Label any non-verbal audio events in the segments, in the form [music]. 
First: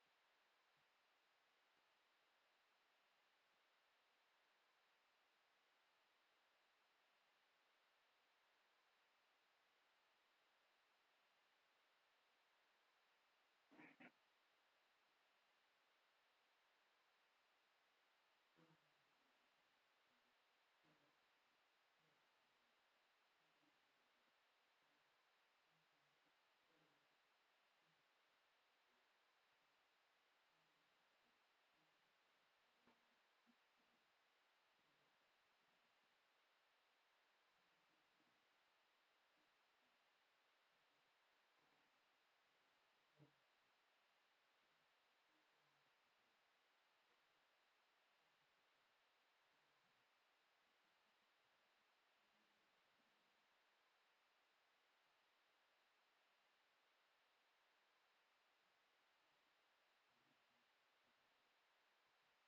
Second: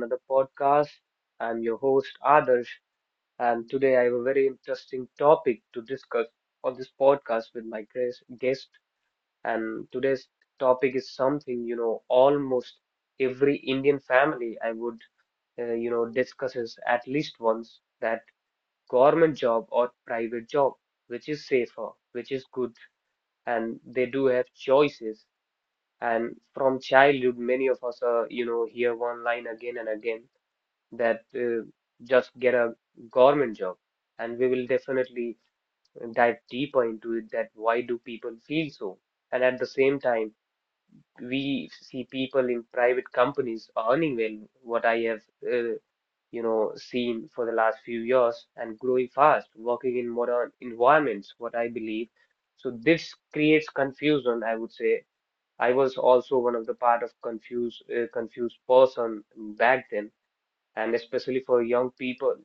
another podcast. I'm your host, Adarsh, and today I have a very interesting topic to discuss on this podcast with my guest. And today's topic is something, almost every Indian family I would, you know, discusses at least once that government job or private job, which is safer, which is good, and they do have choices. And from childhood, many of us, hear one line again and again that just get a government job. And we will definitely dive deeper into it that why do people feel so? And at the same time, we see people in private companies earning well, what I have seen for the last few years and growing fast, working in modern environments, what I believe. So this creates confusion, I would say. I was also one of the part of confused person back then, and especially for young people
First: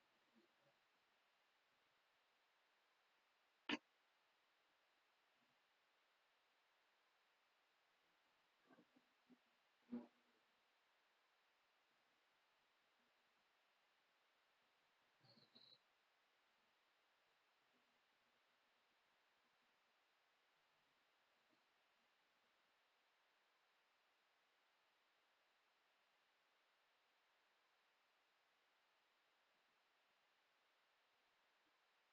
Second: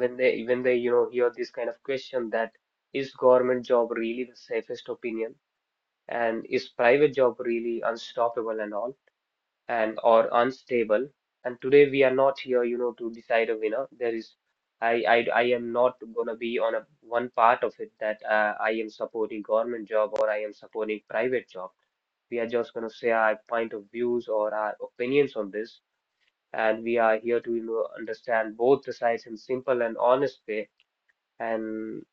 when they you know hear this kind of question that is government job really the safest opinion, and is private job really unstoppable and all, and or unstable. And today we are not here, you know, to decide a winner. There is I am not gonna be on a one part of it that I am supporting government job or I am supporting private job. We are just gonna say our point of views or our opinions on this, and we are here to, you know, understand both the sides in simple and honest way. And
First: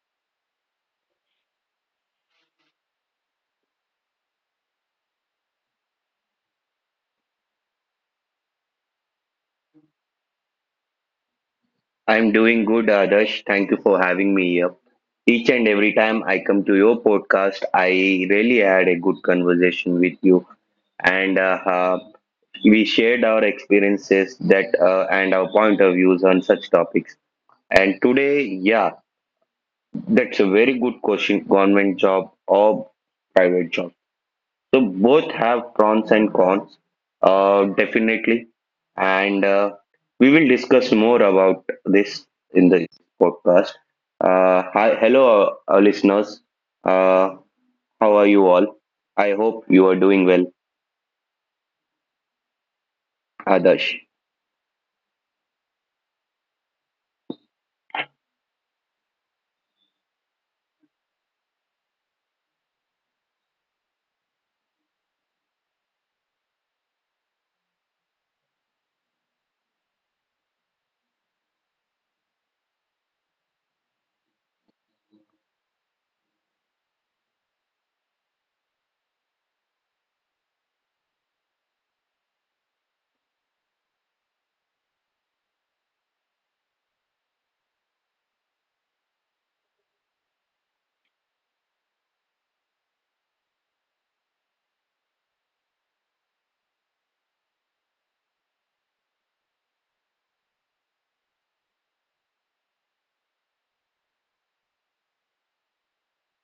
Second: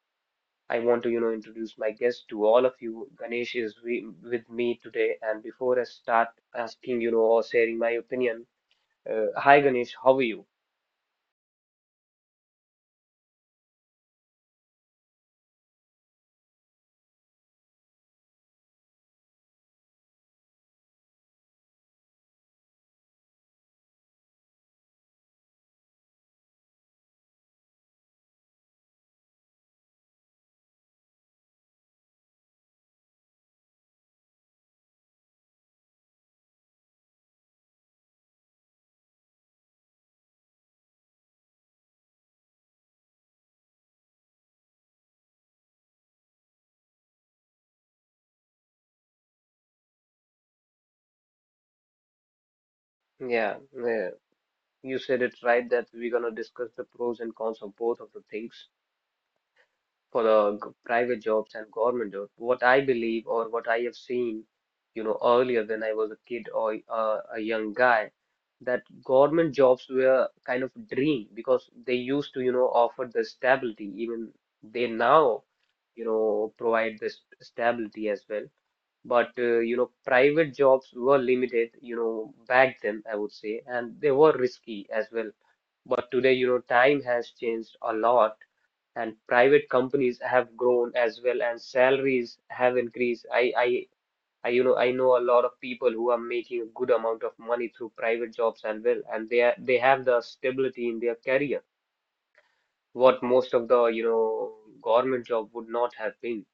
I want to, you know, introduce my guest to all of you. Ganesh is with me today, and before I start asking, you know, or sharing my opinion, hi Ganesh, how are you? I'm doing good, Adarsh. Thank you for having me here. Each and every time I come to your podcast, I really had a good conversation with you, and we shared our experiences that and our point of views on such topics. And today, yeah, that's a very good question: government job or private job. So both have pros and cons, definitely, and we will discuss more about this in the podcast. Hi, hello, our listeners. Uh, how are you all? I hope you are doing well, Yeah, Adarsh. yeah, you said it right that we're gonna discuss the pros and cons of both of the things. For the private jobs and government jobs, what I believe or what I have seen, you know, earlier when I was a kid or a young guy, that government jobs were kind of a dream because they used to, you know, offer the stability. Even they now, you know, provide this stability as well. But you know, private jobs were limited, you know, back then, I would say, and they were risky as well. But today, you know, time has changed a lot, and private companies have grown as well, and salaries have increased. I you know I know a lot of people who are making a good amount of money through private jobs and well, and they have the stability in their career, what most of the, you know, government job would not have been.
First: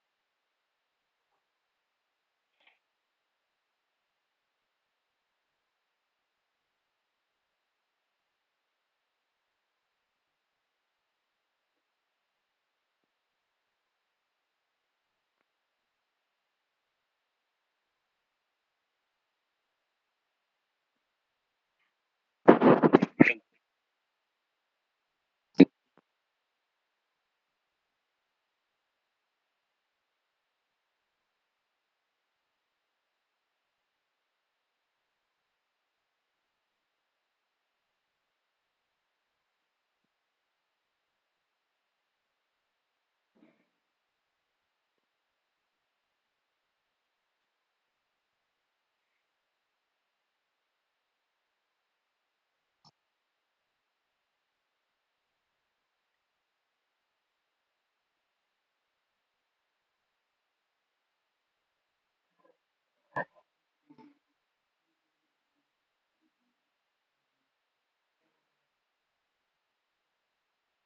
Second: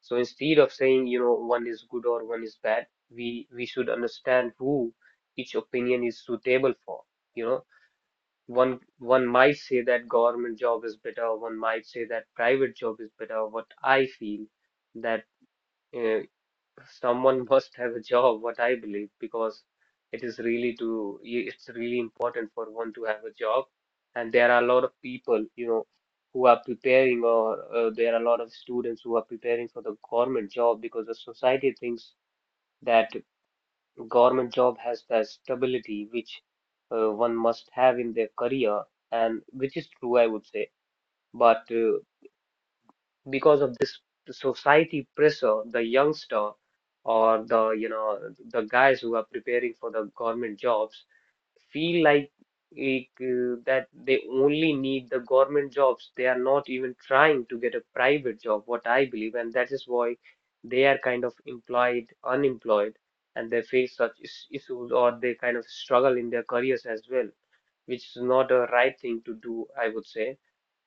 So instead of saying, you know, one is good or one is bad, we should understand who each opinion is suitable for, you know. One might say that government job is better, one might say that private job is better. What I feel that uh, someone [laughs] must have a job, what I believe, because it is really to it's really important for one to have a job. And there are a lot of people, you know, who are preparing, or there are a lot of students who are preparing for the government job because the society thinks that. Government job has that stability which one must have in their career, and which is true, I would say. But because of this society pressure, the youngster or the, you know, the guys who are preparing for the government jobs feel like that they only need the government jobs. They are not even trying to get a private job, what I believe, and that is why they are kind of employed, unemployed, and they face such issues or they kind of struggle in their careers as well, which is not a right thing to do, I would say.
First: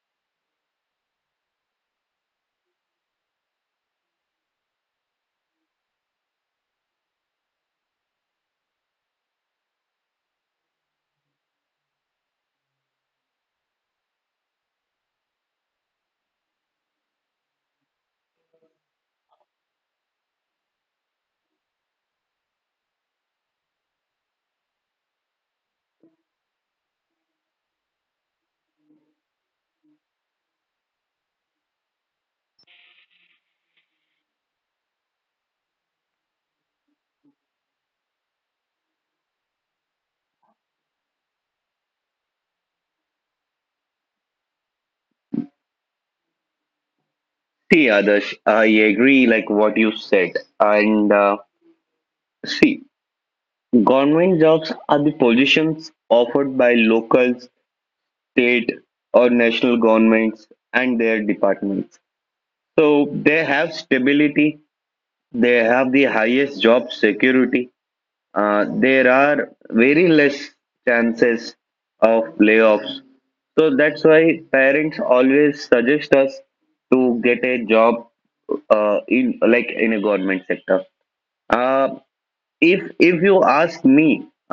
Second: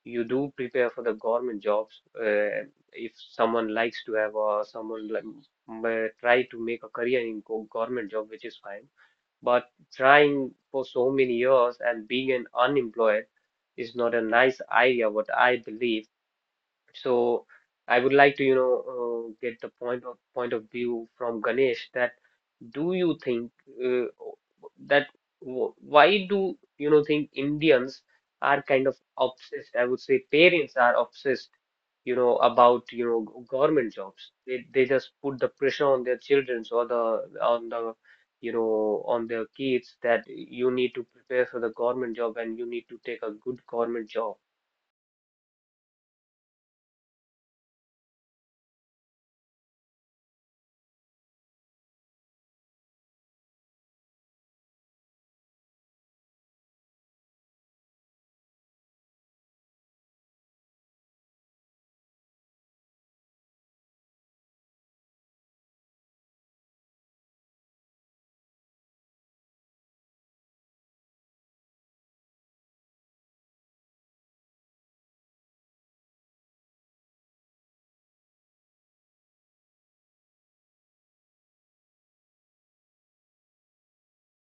You do prepare for the government jobs if someone likes to have or someone may try to make a career in government job, which is fine, but trying for so many years and being an unemployed is not a nice idea, what I believe. So I would like to, you know, get the point of view from Ganesh that do you think uh, that why do you know think Indians are kind of obsessed? I would say parents are obsessed, you know, about you know government jobs. They just put the pressure on their children or the on the, you know, on their kids that you need to prepare for the government job and you need to take a good government job. See, Adarsh, I agree like what you said, and see, government jobs are the positions offered by local, state, or national governments and their departments. So they have stability, they have the highest job security. There are very less chances of layoffs. So that's why parents always suggest us to get a job in in a government sector. Uh, if you ask me,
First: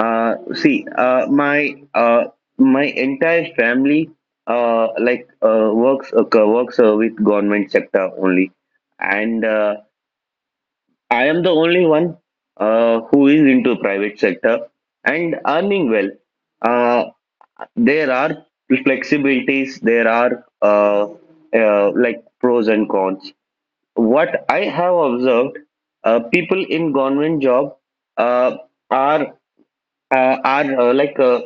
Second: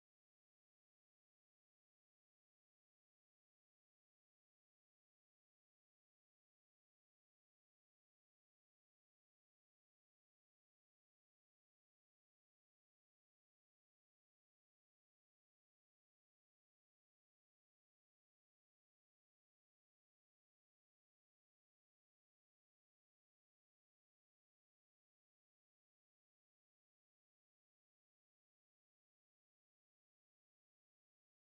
see, my entire family works with government sector only, and I am the only one who is into private sector and earning well. uh there are flexibilities, there are, pros and cons. What I have observed, people in government job, uh, are are like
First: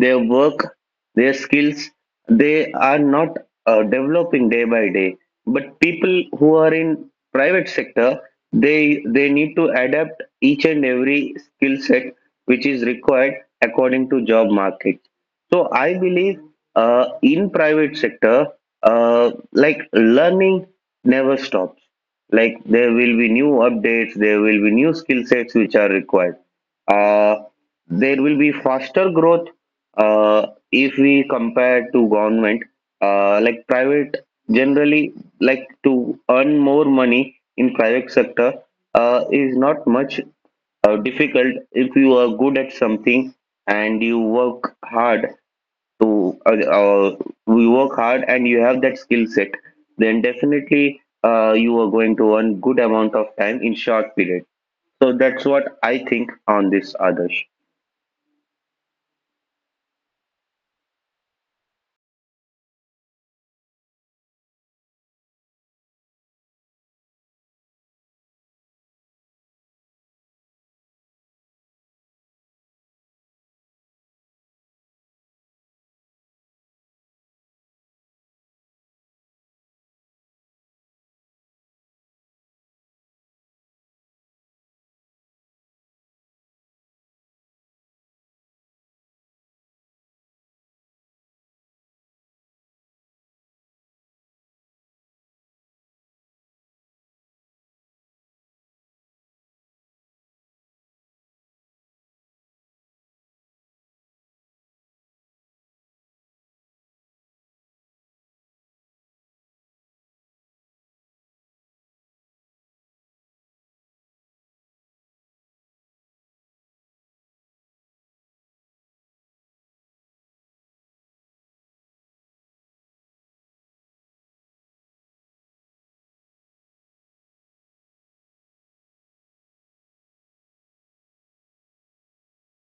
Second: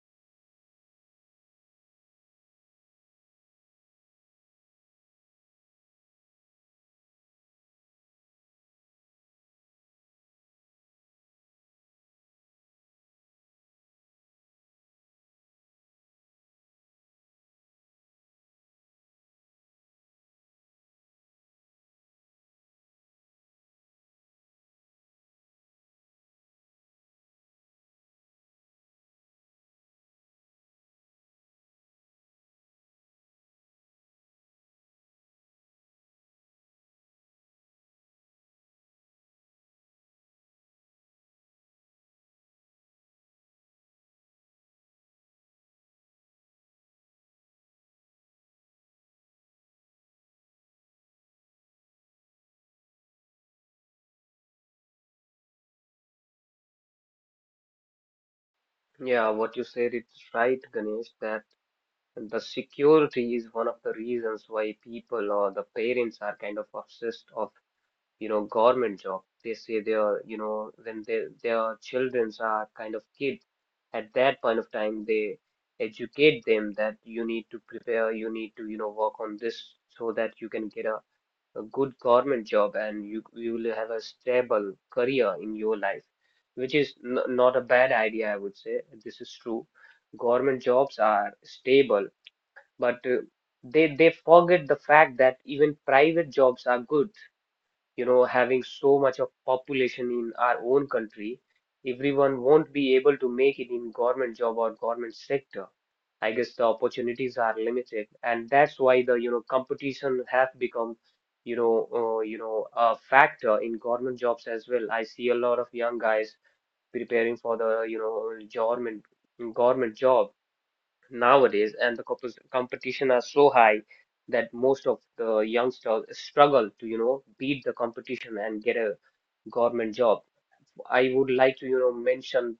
their work, their skills, they are not developing day by day. But people who are in private sector, they need to adapt each and every skill set which is required according to job market. So I believe in private sector, like learning never stops. Like there will be new updates, there will be new skill sets which are required. Uh, there will be faster growth if we compare to government, like private generally. Like to earn more money in private sector is not much difficult if you are good at something and you work hard, to we work hard and you have that skill set, then definitely you are going to earn good amount of time in short period. So that's what I think on this, others. Yeah, what you said is right, Ganesh, that the security is one of the reasons why people or the parents are kind of obsessed of, you know, government job. They say they are, you know, when their childrens are kind of kids, at that point of time, they educate them that you need to prepare, you need to, you know, work on this so that you can get a good government job, and you will have a stable career in your life, which is n not a bad idea, I would say. This is true. Government jobs are stable, but they forget the fact that even private jobs are good, you know, having so much of population in our own country, everyone won't be able to make it in government job or government sector. I guess the opportunities are limited, and that's why the, you know, competition have become, a factor in government jobs as well. I see a lot of young guys preparing for the, you know, government job nowadays, and the competition are so high that most of the youngsters struggle to, you know, beat the competition and get a government job. I would like to, you know, mention,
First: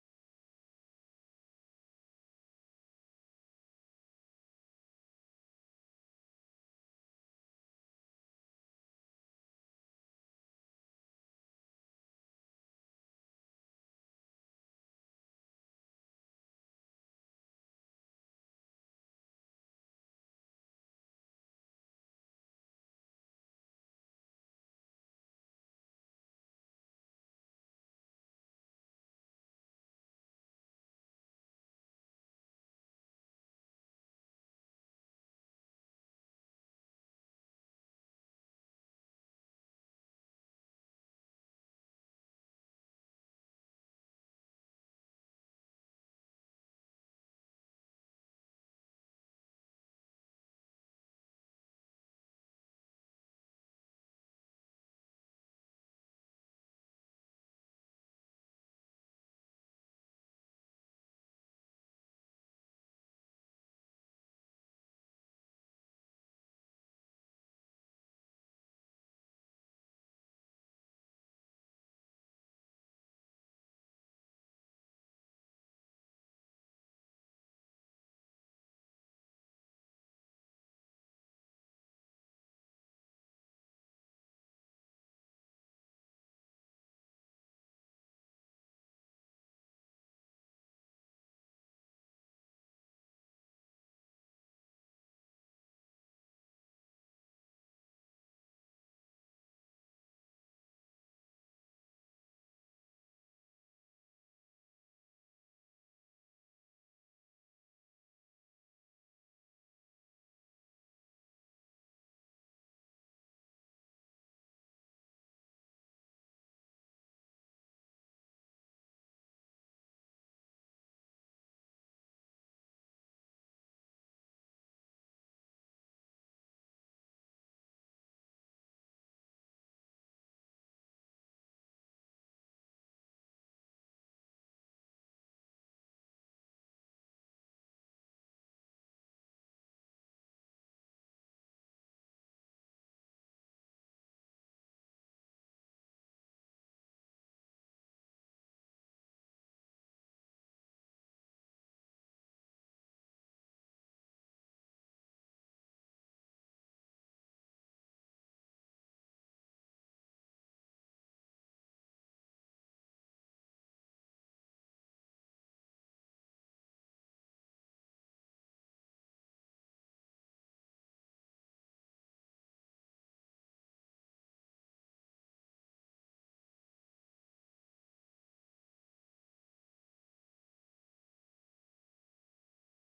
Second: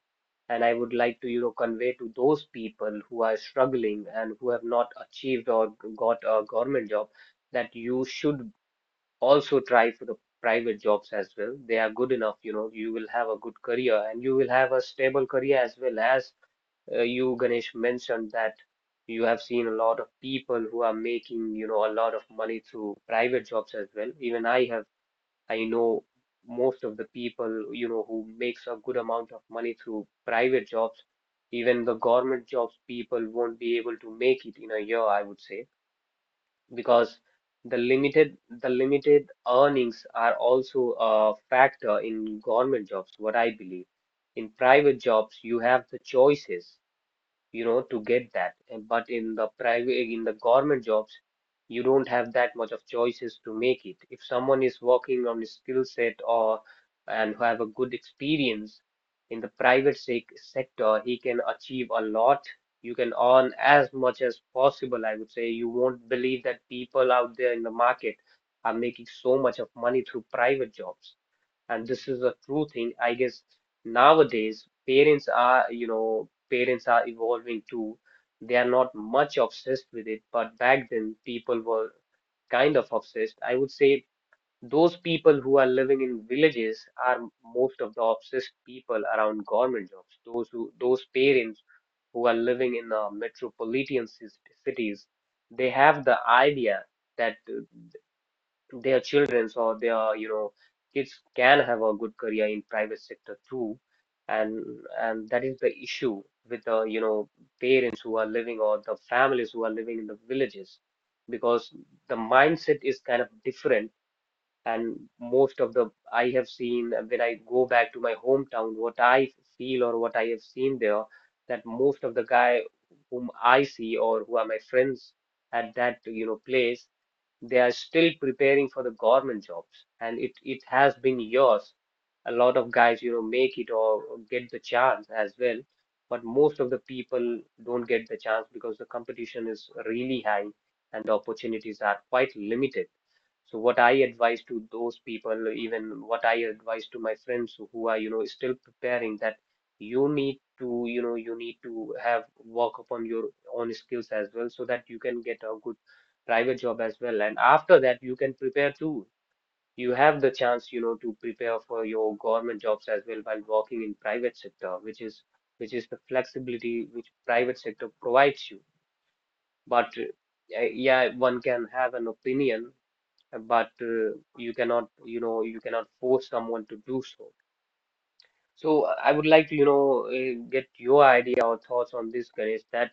and I would like to, you know, convey to those people who are struggling and who have not achieved or got a government job that you should also try for the private jobs as well. They are good enough, you know, you will have a good career and you will have a stable career as well. As you, Ganesh, mentioned that you have seen a lot of people who are making, you know, a lot of money through private jobs as well. Even I have, I know most of the people, you know, who makes a good amount of money through private jobs. Even the government jobs people won't be able to make it in a year, I would say, because the limited earnings are also a factor in government jobs, what I believe. In private jobs, you have the choices, you know, to get that. And- But in the private, in the government jobs, you don't have that much of choices to make it. If someone is working on a skill set or and who have a good experience in the private sector, he can achieve a lot. You can earn as much as possible, I would say. You won't believe that people out there in the market are making so much of money through private jobs, and this is a true thing, I guess. Nowadays parents are, you know, parents are evolving too. They are not much obsessed with it, but back then people were kind of obsessed, I would say. Those people who are living in villages are most of the obsessed people around government jobs. Those who those parents who are living in metropolitan cities, they have the idea that their children or their, you know, kids can have a good career in private sector too. And and that is the issue with the, you know, parents who are living or the families who are living in the villages, because the mindset is kind of different. And most of the, I have seen when I go back to my hometown, what I feel or what I have seen there, that most of the guy whom I see or who are my friends at that, you know, place, they are still preparing for the government jobs, and it has been years. A lot of guys, you know, make it or get the chance as well, but most of the people don't get the chance because the competition is really high and the opportunities are quite limited. So what I advise to those people, even what I advise to my friends who are, you know, still preparing, that you need to, you know, you need to have work upon your own skills as well so that you can get a good private job as well. And after that, you can prepare too. You have the chance, to prepare for your government jobs as well while working in private sector, which is the flexibility which private sector provides you. But yeah, one can have an opinion, but you cannot, you cannot force someone to do so. So I would like to get your idea or thoughts on this, Ganesh. That,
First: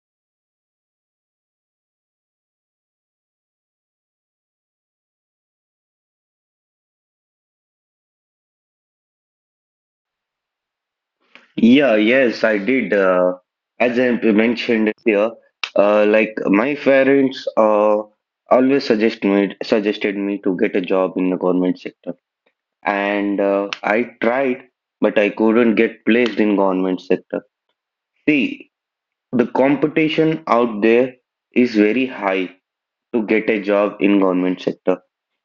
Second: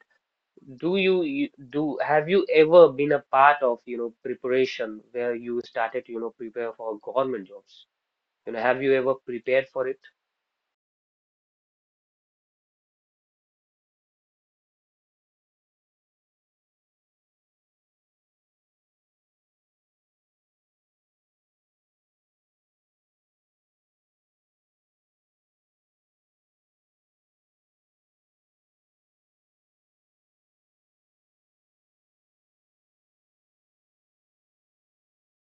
do you, you do have you ever been a part of preparation where you started to, prepare for government jobs? You know, have you ever prepared for it? Yeah, yes, I did. As I mentioned here, my parents suggested me to get a job in the government sector, and I tried, but I couldn't get placed in government sector. See, the competition out there is very high to get a job in government sector.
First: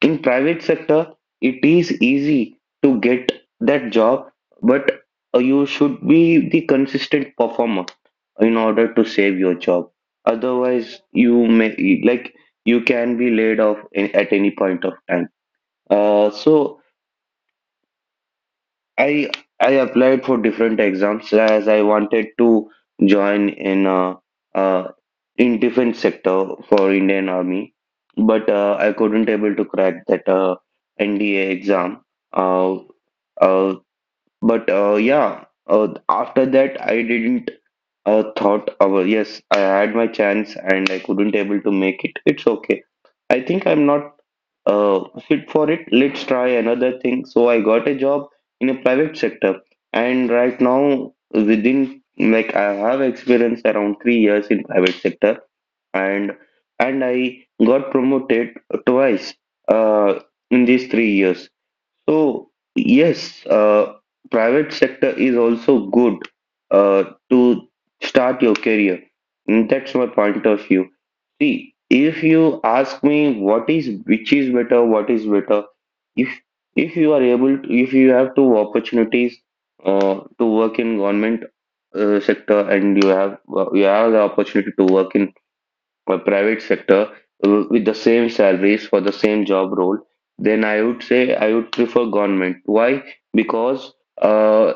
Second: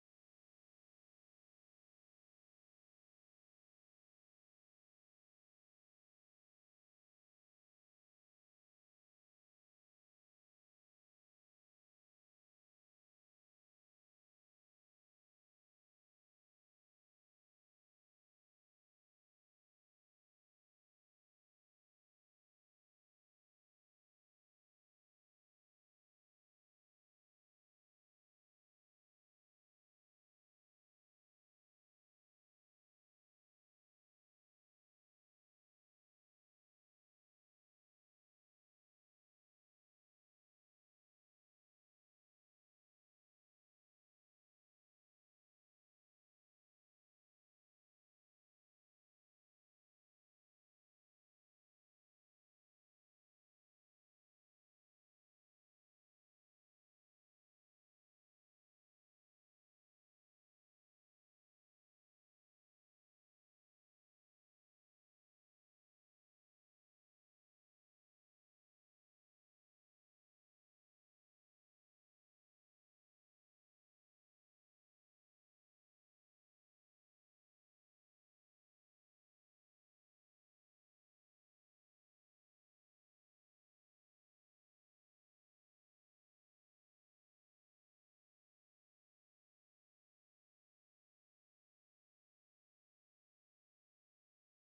In private sector it is easy to get that job, but you should be the consistent performer in order to save your job, otherwise you may, you can be laid off in, at any point of time. So I I applied for different exams as I wanted to join uh, in defense sector for Indian Army, but I couldn't able to crack that NDA exam. Uh, uh, but yeah, after that I didn't thought, oh, yes, I had my chance and I couldn't able to make it. It's okay. I think I'm not fit for it. Let's try another thing. So I got a job in a private sector, and right now, within like I have experience around 3 years in private sector, and and I got promoted twice uh, in these 3 years. So yes, private sector is also good uh, to start your career. Mm. That's my point of view. See, if you ask me what is which is better, what is better, if if you are able to, if you have two opportunities to work in government sector and you have, you have the opportunity to work in a private sector with the same salaries for the same job role, then I would say I would prefer government. Why? Because uh,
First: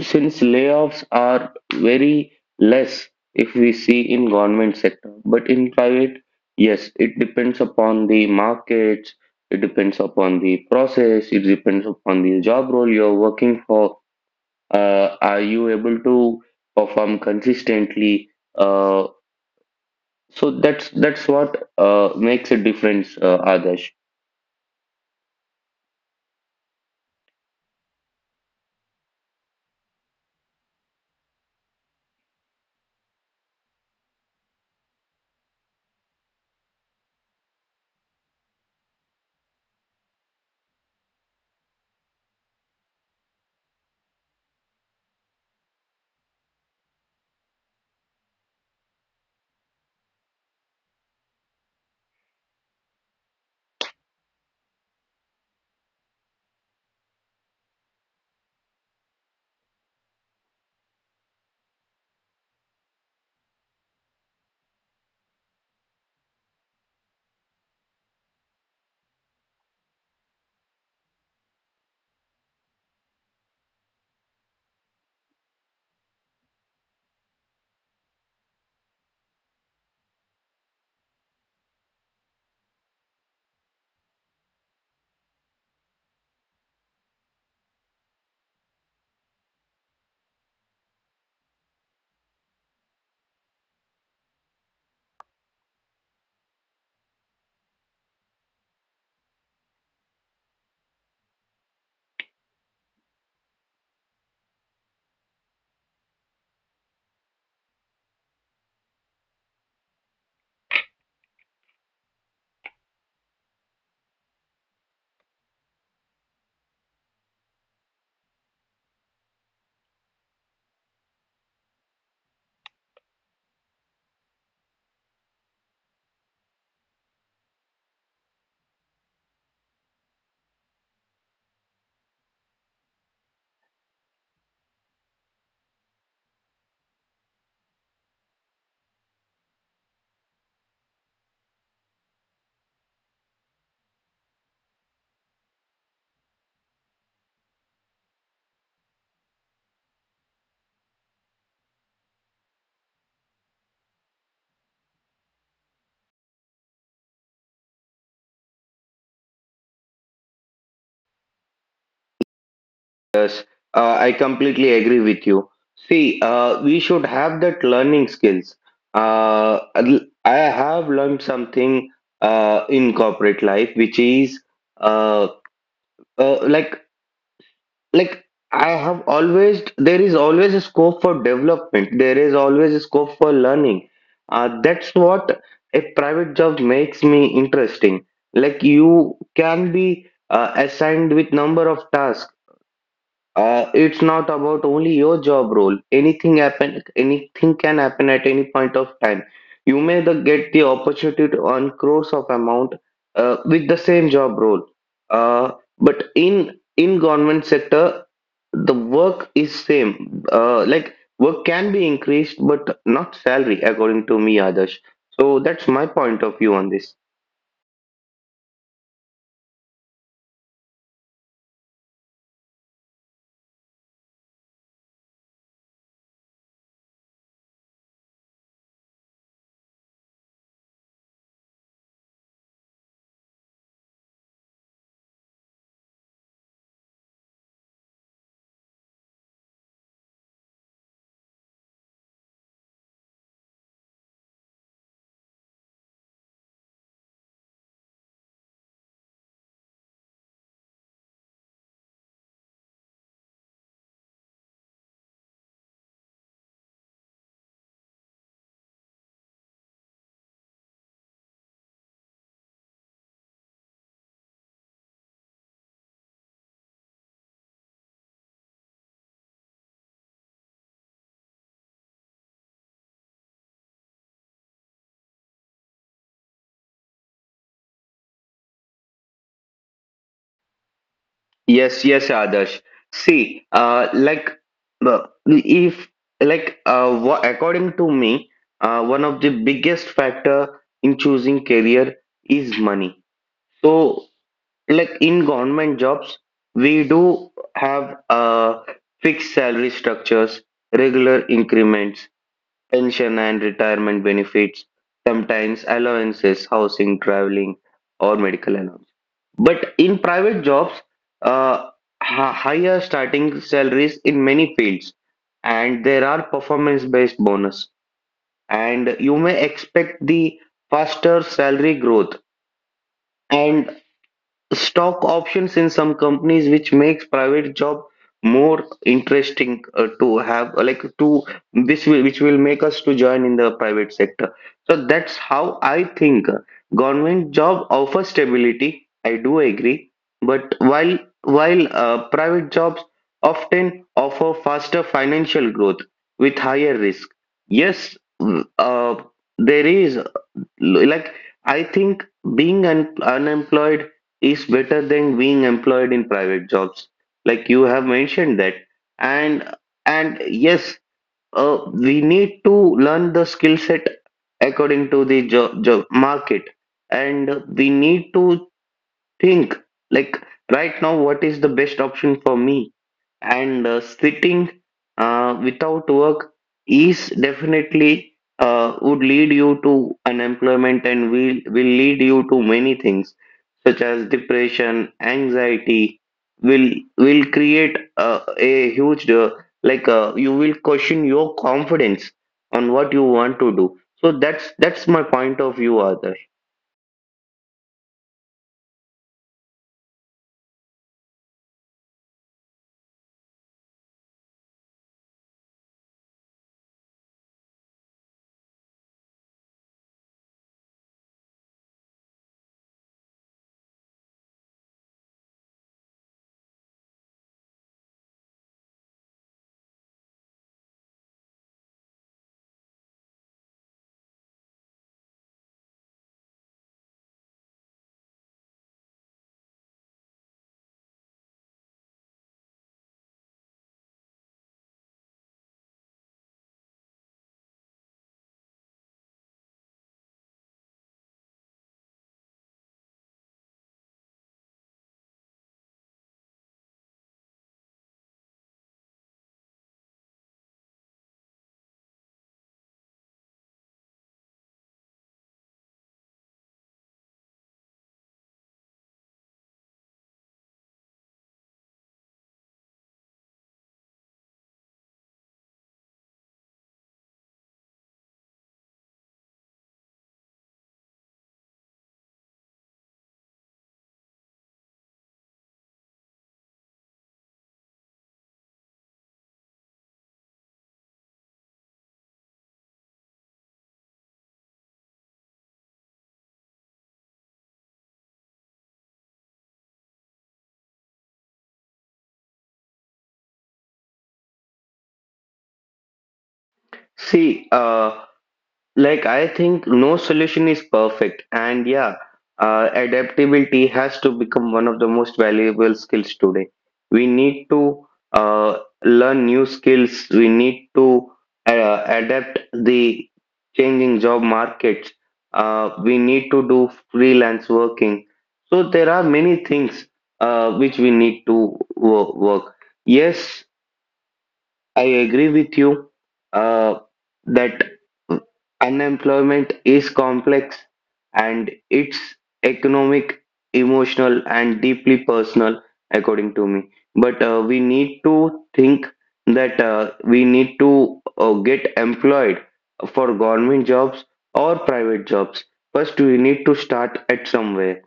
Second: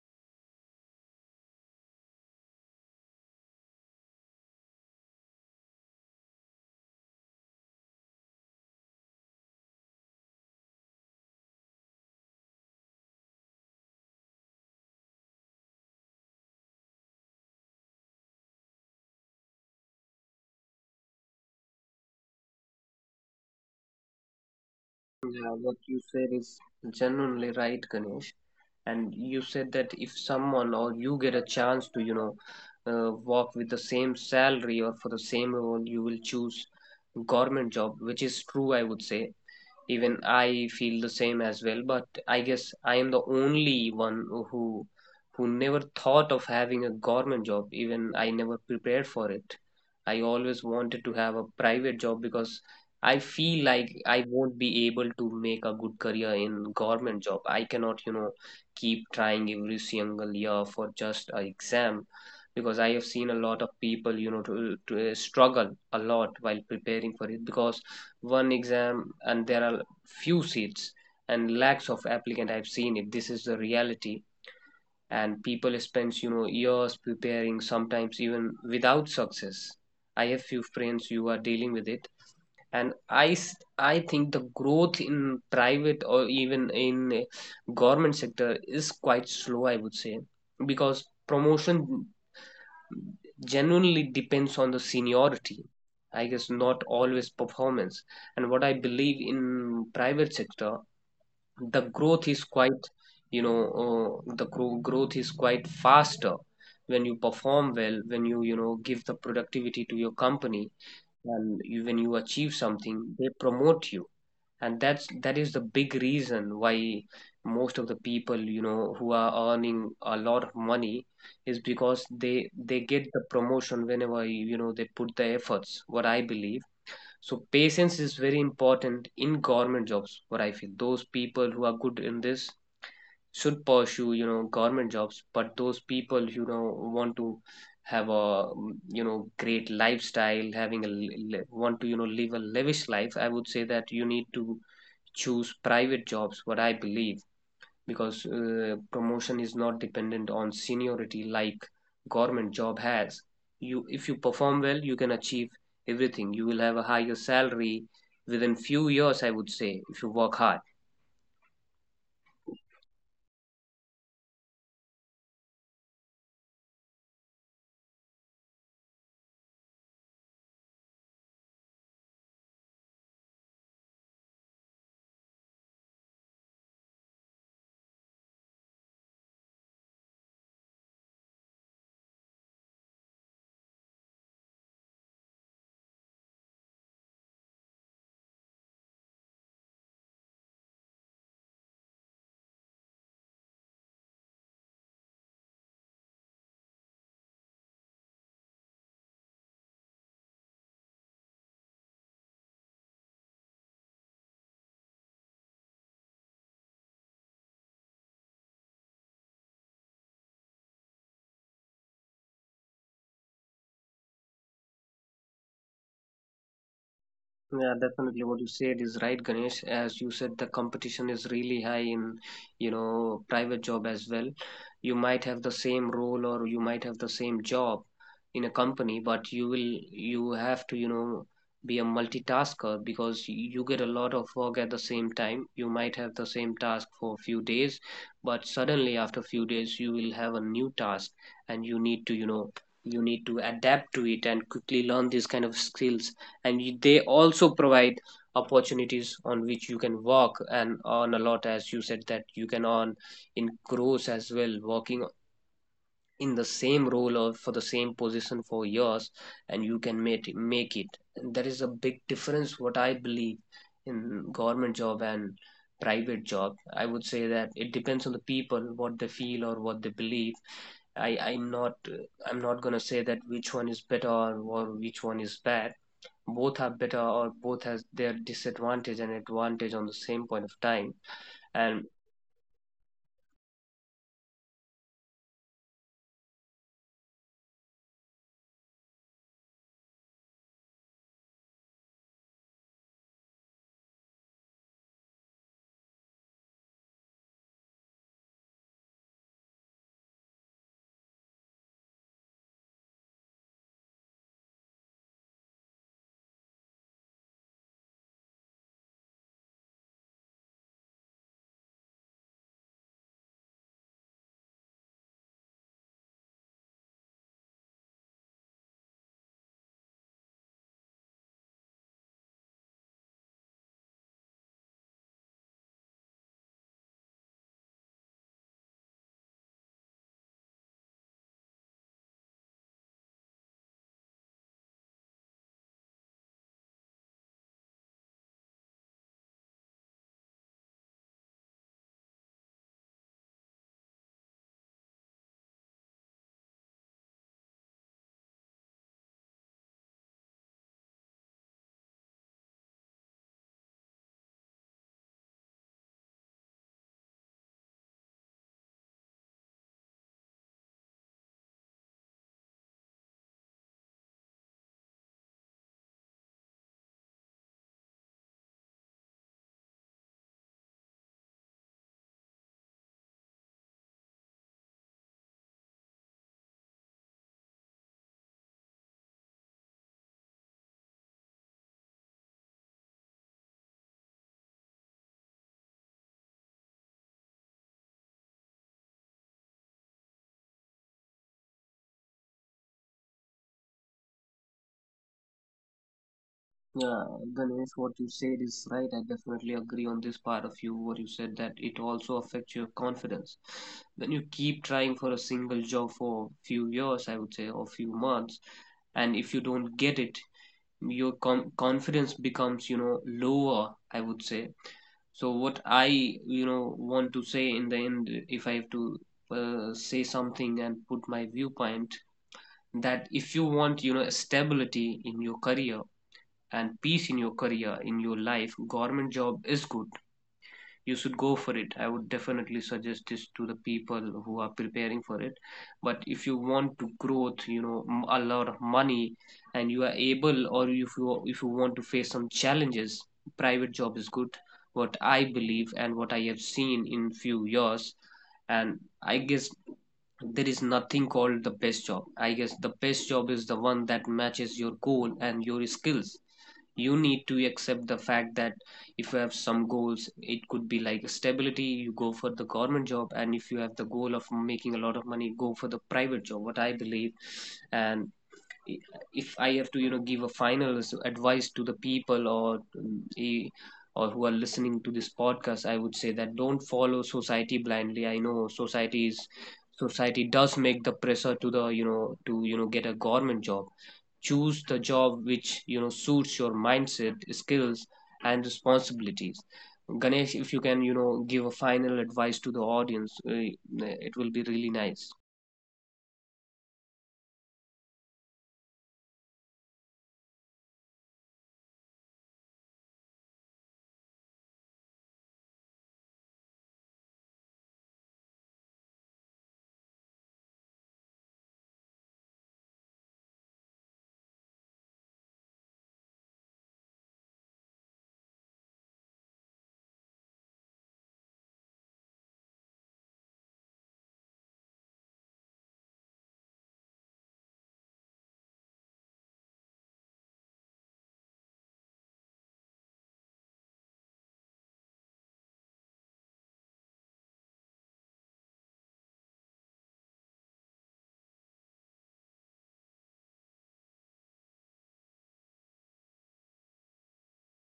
since layoffs are very less if we see in government sector, but in private, yes, it depends upon the markets, it depends upon the process, it depends upon the job role you're working for. Are you able to perform consistently? Uh, so that's what makes a difference, Adesh. Yeah, what you said is genuinely right, Ganesh. And you said that if someone or you get a chance to, work with the same salary or for the same role, you will choose government job, which is true, I would say. Even I feel the same as well, but I guess I am the only one who never thought of having a government job. Even I never prepared for it. I always wanted to have a private job because I feel like I won't be able to make a good career in government job. I cannot, keep trying every single year for just an exam, because I have seen a lot of people, to, struggle a lot while preparing for it. Because one exam and there are few seats and lakhs of applicant, I've seen it, this is the reality. And people spends, years preparing, sometimes even without success. I have few friends who are dealing with it. And I think the growth in private or even in government sector is quite slow, I would say, because promotion genuinely depends on the seniority, I guess, not always performance. And what I believe, in private sector the growth is quite, the growth is quite faster when you perform well, when you know give the productivity to your company. And you, when you achieve something, they promote you. And that is the big reason why most of the people, who are earning a lot of money, is because they get the promotion whenever, they put the efforts, what I believe. So patience is very important in government jobs, what I feel. Those people who are good in this should pursue, government jobs, but those people, want to have a, great lifestyle, having a, want to, live a lavish life, I would say that you need to choose private jobs, what I believe, because promotion is not dependent on seniority like government job has. You, if you perform well, you can achieve everything. You will have a higher salary within few years, I would say, if you work hard. Yes, I completely agree with you. See, we should have that learning skills. I have learned something in corporate life, which is uh, uh, like like I have always, there is always a scope for development, there is always a scope for learning. That's what a private job makes me interesting. Like you can be assigned with number of tasks. It's not about only your job role. Anything can happen at any point of time, you may get the opportunity to earn crores of amount with the same job role. Uh, but in in government sector the work is same, work can be increased but not salary, according to me, others. So that's my point of view on this. Yeah, definitely what you said is right, Ganesh. As you said, the competition is really high in, private job as well. You might have the same role or you might have the same job in a company, but you have to, be a multitasker because you get a lot of work at the same time. You might have the same task for a few days, but suddenly after a few days you will have a new task and you need to adapt to it and quickly learn these kind of skills. And they also provide opportunities on which you can work and earn a lot, as you said that you can earn in crores as well, working in the same role or for the same position for years, and you can make it, make it. And there is a big difference, what I believe, in government job and private job. I would say that it depends on the people, what they feel or what they believe. I i'm not uh, i'm not going to say that which one is better or which one is bad. Both are better, or both has their disadvantage and advantage on the same point of time. Yes, And yes, Adarsh. See, like if like wha according to me, one of the biggest factor in choosing career is money. So, like in government jobs, we do have fixed salary structures, regular increments, pension and retirement benefits, sometimes allowances, housing, traveling, or medical allowance. But in private jobs, uh, higher starting salaries in many fields, and there are performance-based bonus, and you may expect the faster salary growth. And stock options in some companies, which makes private job more interesting to have, like to This will, which will make us to join in the private sector. So that's how I think. Government job offers stability, I do agree, but while private jobs often offer faster financial growth with higher risk. Yes, uh, there is, like, I think being un unemployed is better than being employed in private jobs. Like you have mentioned that. And and yes, uh, we need to learn the skill set according to the job market. And we need to think, like, right now, what is the best option for me? And Sitting without work is definitely would lead you to unemployment and will lead you to many things such as depression, anxiety. will will create a huge, you will question your confidence on what you want to do. So that's my point of view, other. yeah, Ganesh, what you said is right. I definitely agree on this part of you, what you said, that it also affects your confidence when you keep trying for a single job for a few years, I would say, or few months, and if you don't get it, your confidence becomes, lower, I would say. So what I, want to say in the end, if I have to say something and put my viewpoint, that if you want, stability in your career and peace in your career in your life, government job is good, you should go for it. I would definitely suggest this to the people who are preparing for it. But if you want to growth, a lot of money, and you are able, or if you want to face some challenges, private job is good, what I believe and what I have seen in few years. And I guess there is nothing called the best job. I guess the best job is the one that matches your goal and your skills. You need to accept the fact that if you have some goals, it could be like stability, you go for the government job, and if you have the goal of making a lot of money, go for the private job, what I believe. And if I have to, give a final advice to the people, or or who are listening to this podcast, I would say that don't follow society blindly. I know society does make the pressure to the you know to you know get a government job. Choose the job which, suits your mindset, skills, and responsibilities. Ganesh, if you can, give a final advice to the audience, it will be really nice. See, like, I think no solution is perfect, and yeah, adaptability has to become one of the most valuable skills today. We need to uh, learn new skills, we need to adapt the changing job markets, we need to do freelance working. So, there are many things which we need to work. Yes, I agree with you uh, that unemployment is complex, and it's economic, emotional, and deeply personal, according to me. But we need to think that we need to get employed for government jobs or private jobs. First, we need to start at somewhere.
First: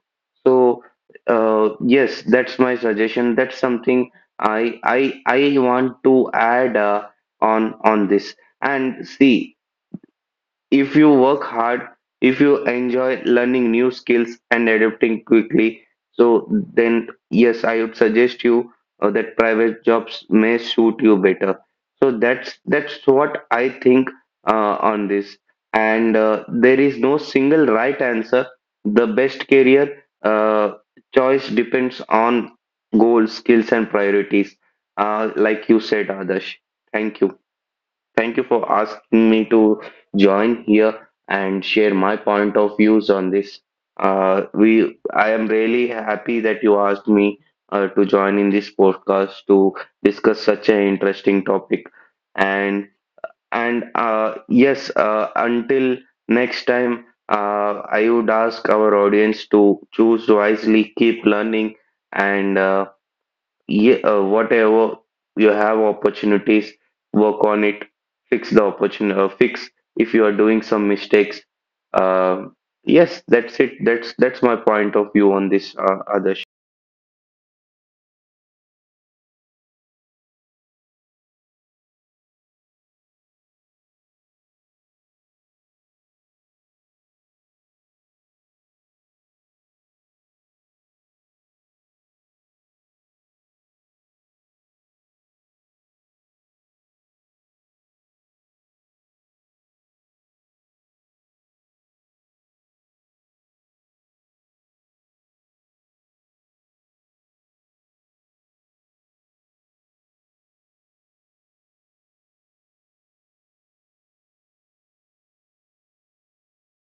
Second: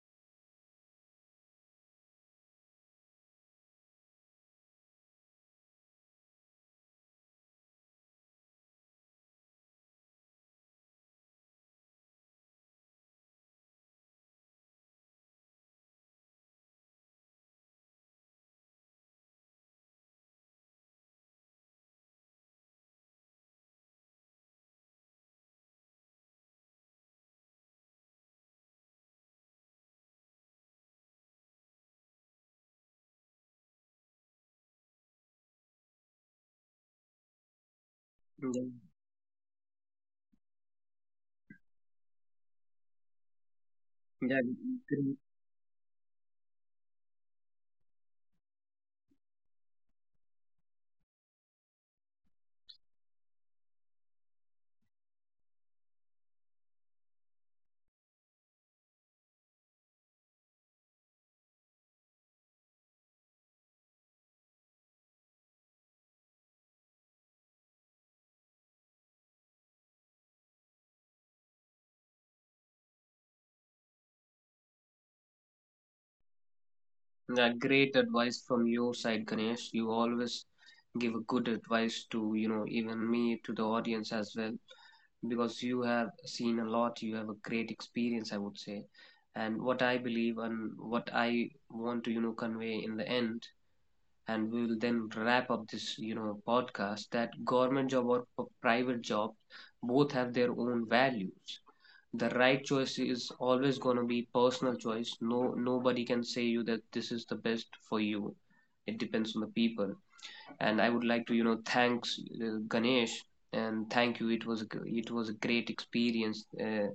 So, yes, that's my suggestion. That's something I want to add on this, and see. If you work hard, if you enjoy learning new skills and adapting quickly, so then yes, I would suggest you that private jobs may suit you better. So that's what I think on this. And there is no single right answer. The best career choice depends on goals, skills, and priorities. Like you said, Adarsh. Thank you. Thank you for asking me to join here and share my point of views on this. Yeah, yeah. I am really happy that you asked me to join in this podcast to discuss such an interesting topic. And and yes, until next time, I would ask our audience to choose wisely, keep learning, and whatever you have opportunities, work on it, fix the opportunity, fix if you are doing some mistakes. uh, yes, that's it. That's my point of view on this, Adarsh. Yeah, great advice from your side, Ganesh. You always give a good advice to, even me, to the audience as well, because you have seen a lot, you have a great experience, I would say. And what I believe and what I want to, convey in the end, and we will then wrap up this, podcast, that government job or private job, both have their own values. The right choice is always going to be personal choice. No, nobody can say you that this is the best for you. It depends on the people. And I would like to, thanks Ganesh, and thank you. It was a great experience,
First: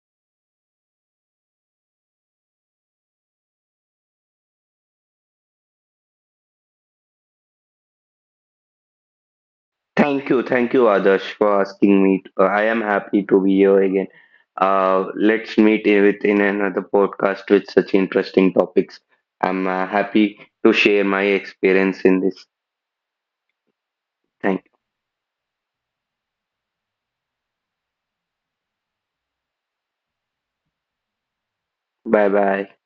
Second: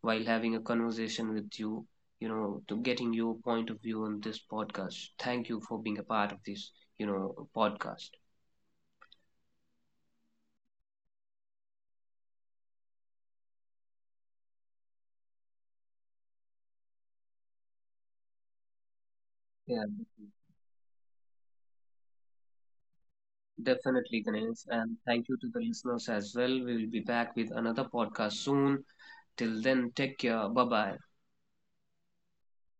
while having a conversation with you, you know to getting your point of view on this podcast. Thank you for being a part of this, podcast. Thank you. Thank you, Adarsh, for asking me. I am happy to be here again. Let's meet within another podcast with such interesting topics. I'm Yeah, happy to share my experience in this. definitely, Ganesh, Thank and thank you to the listeners as well. We will be back with another podcast soon. Till then take care, bye bye. you. Bye bye.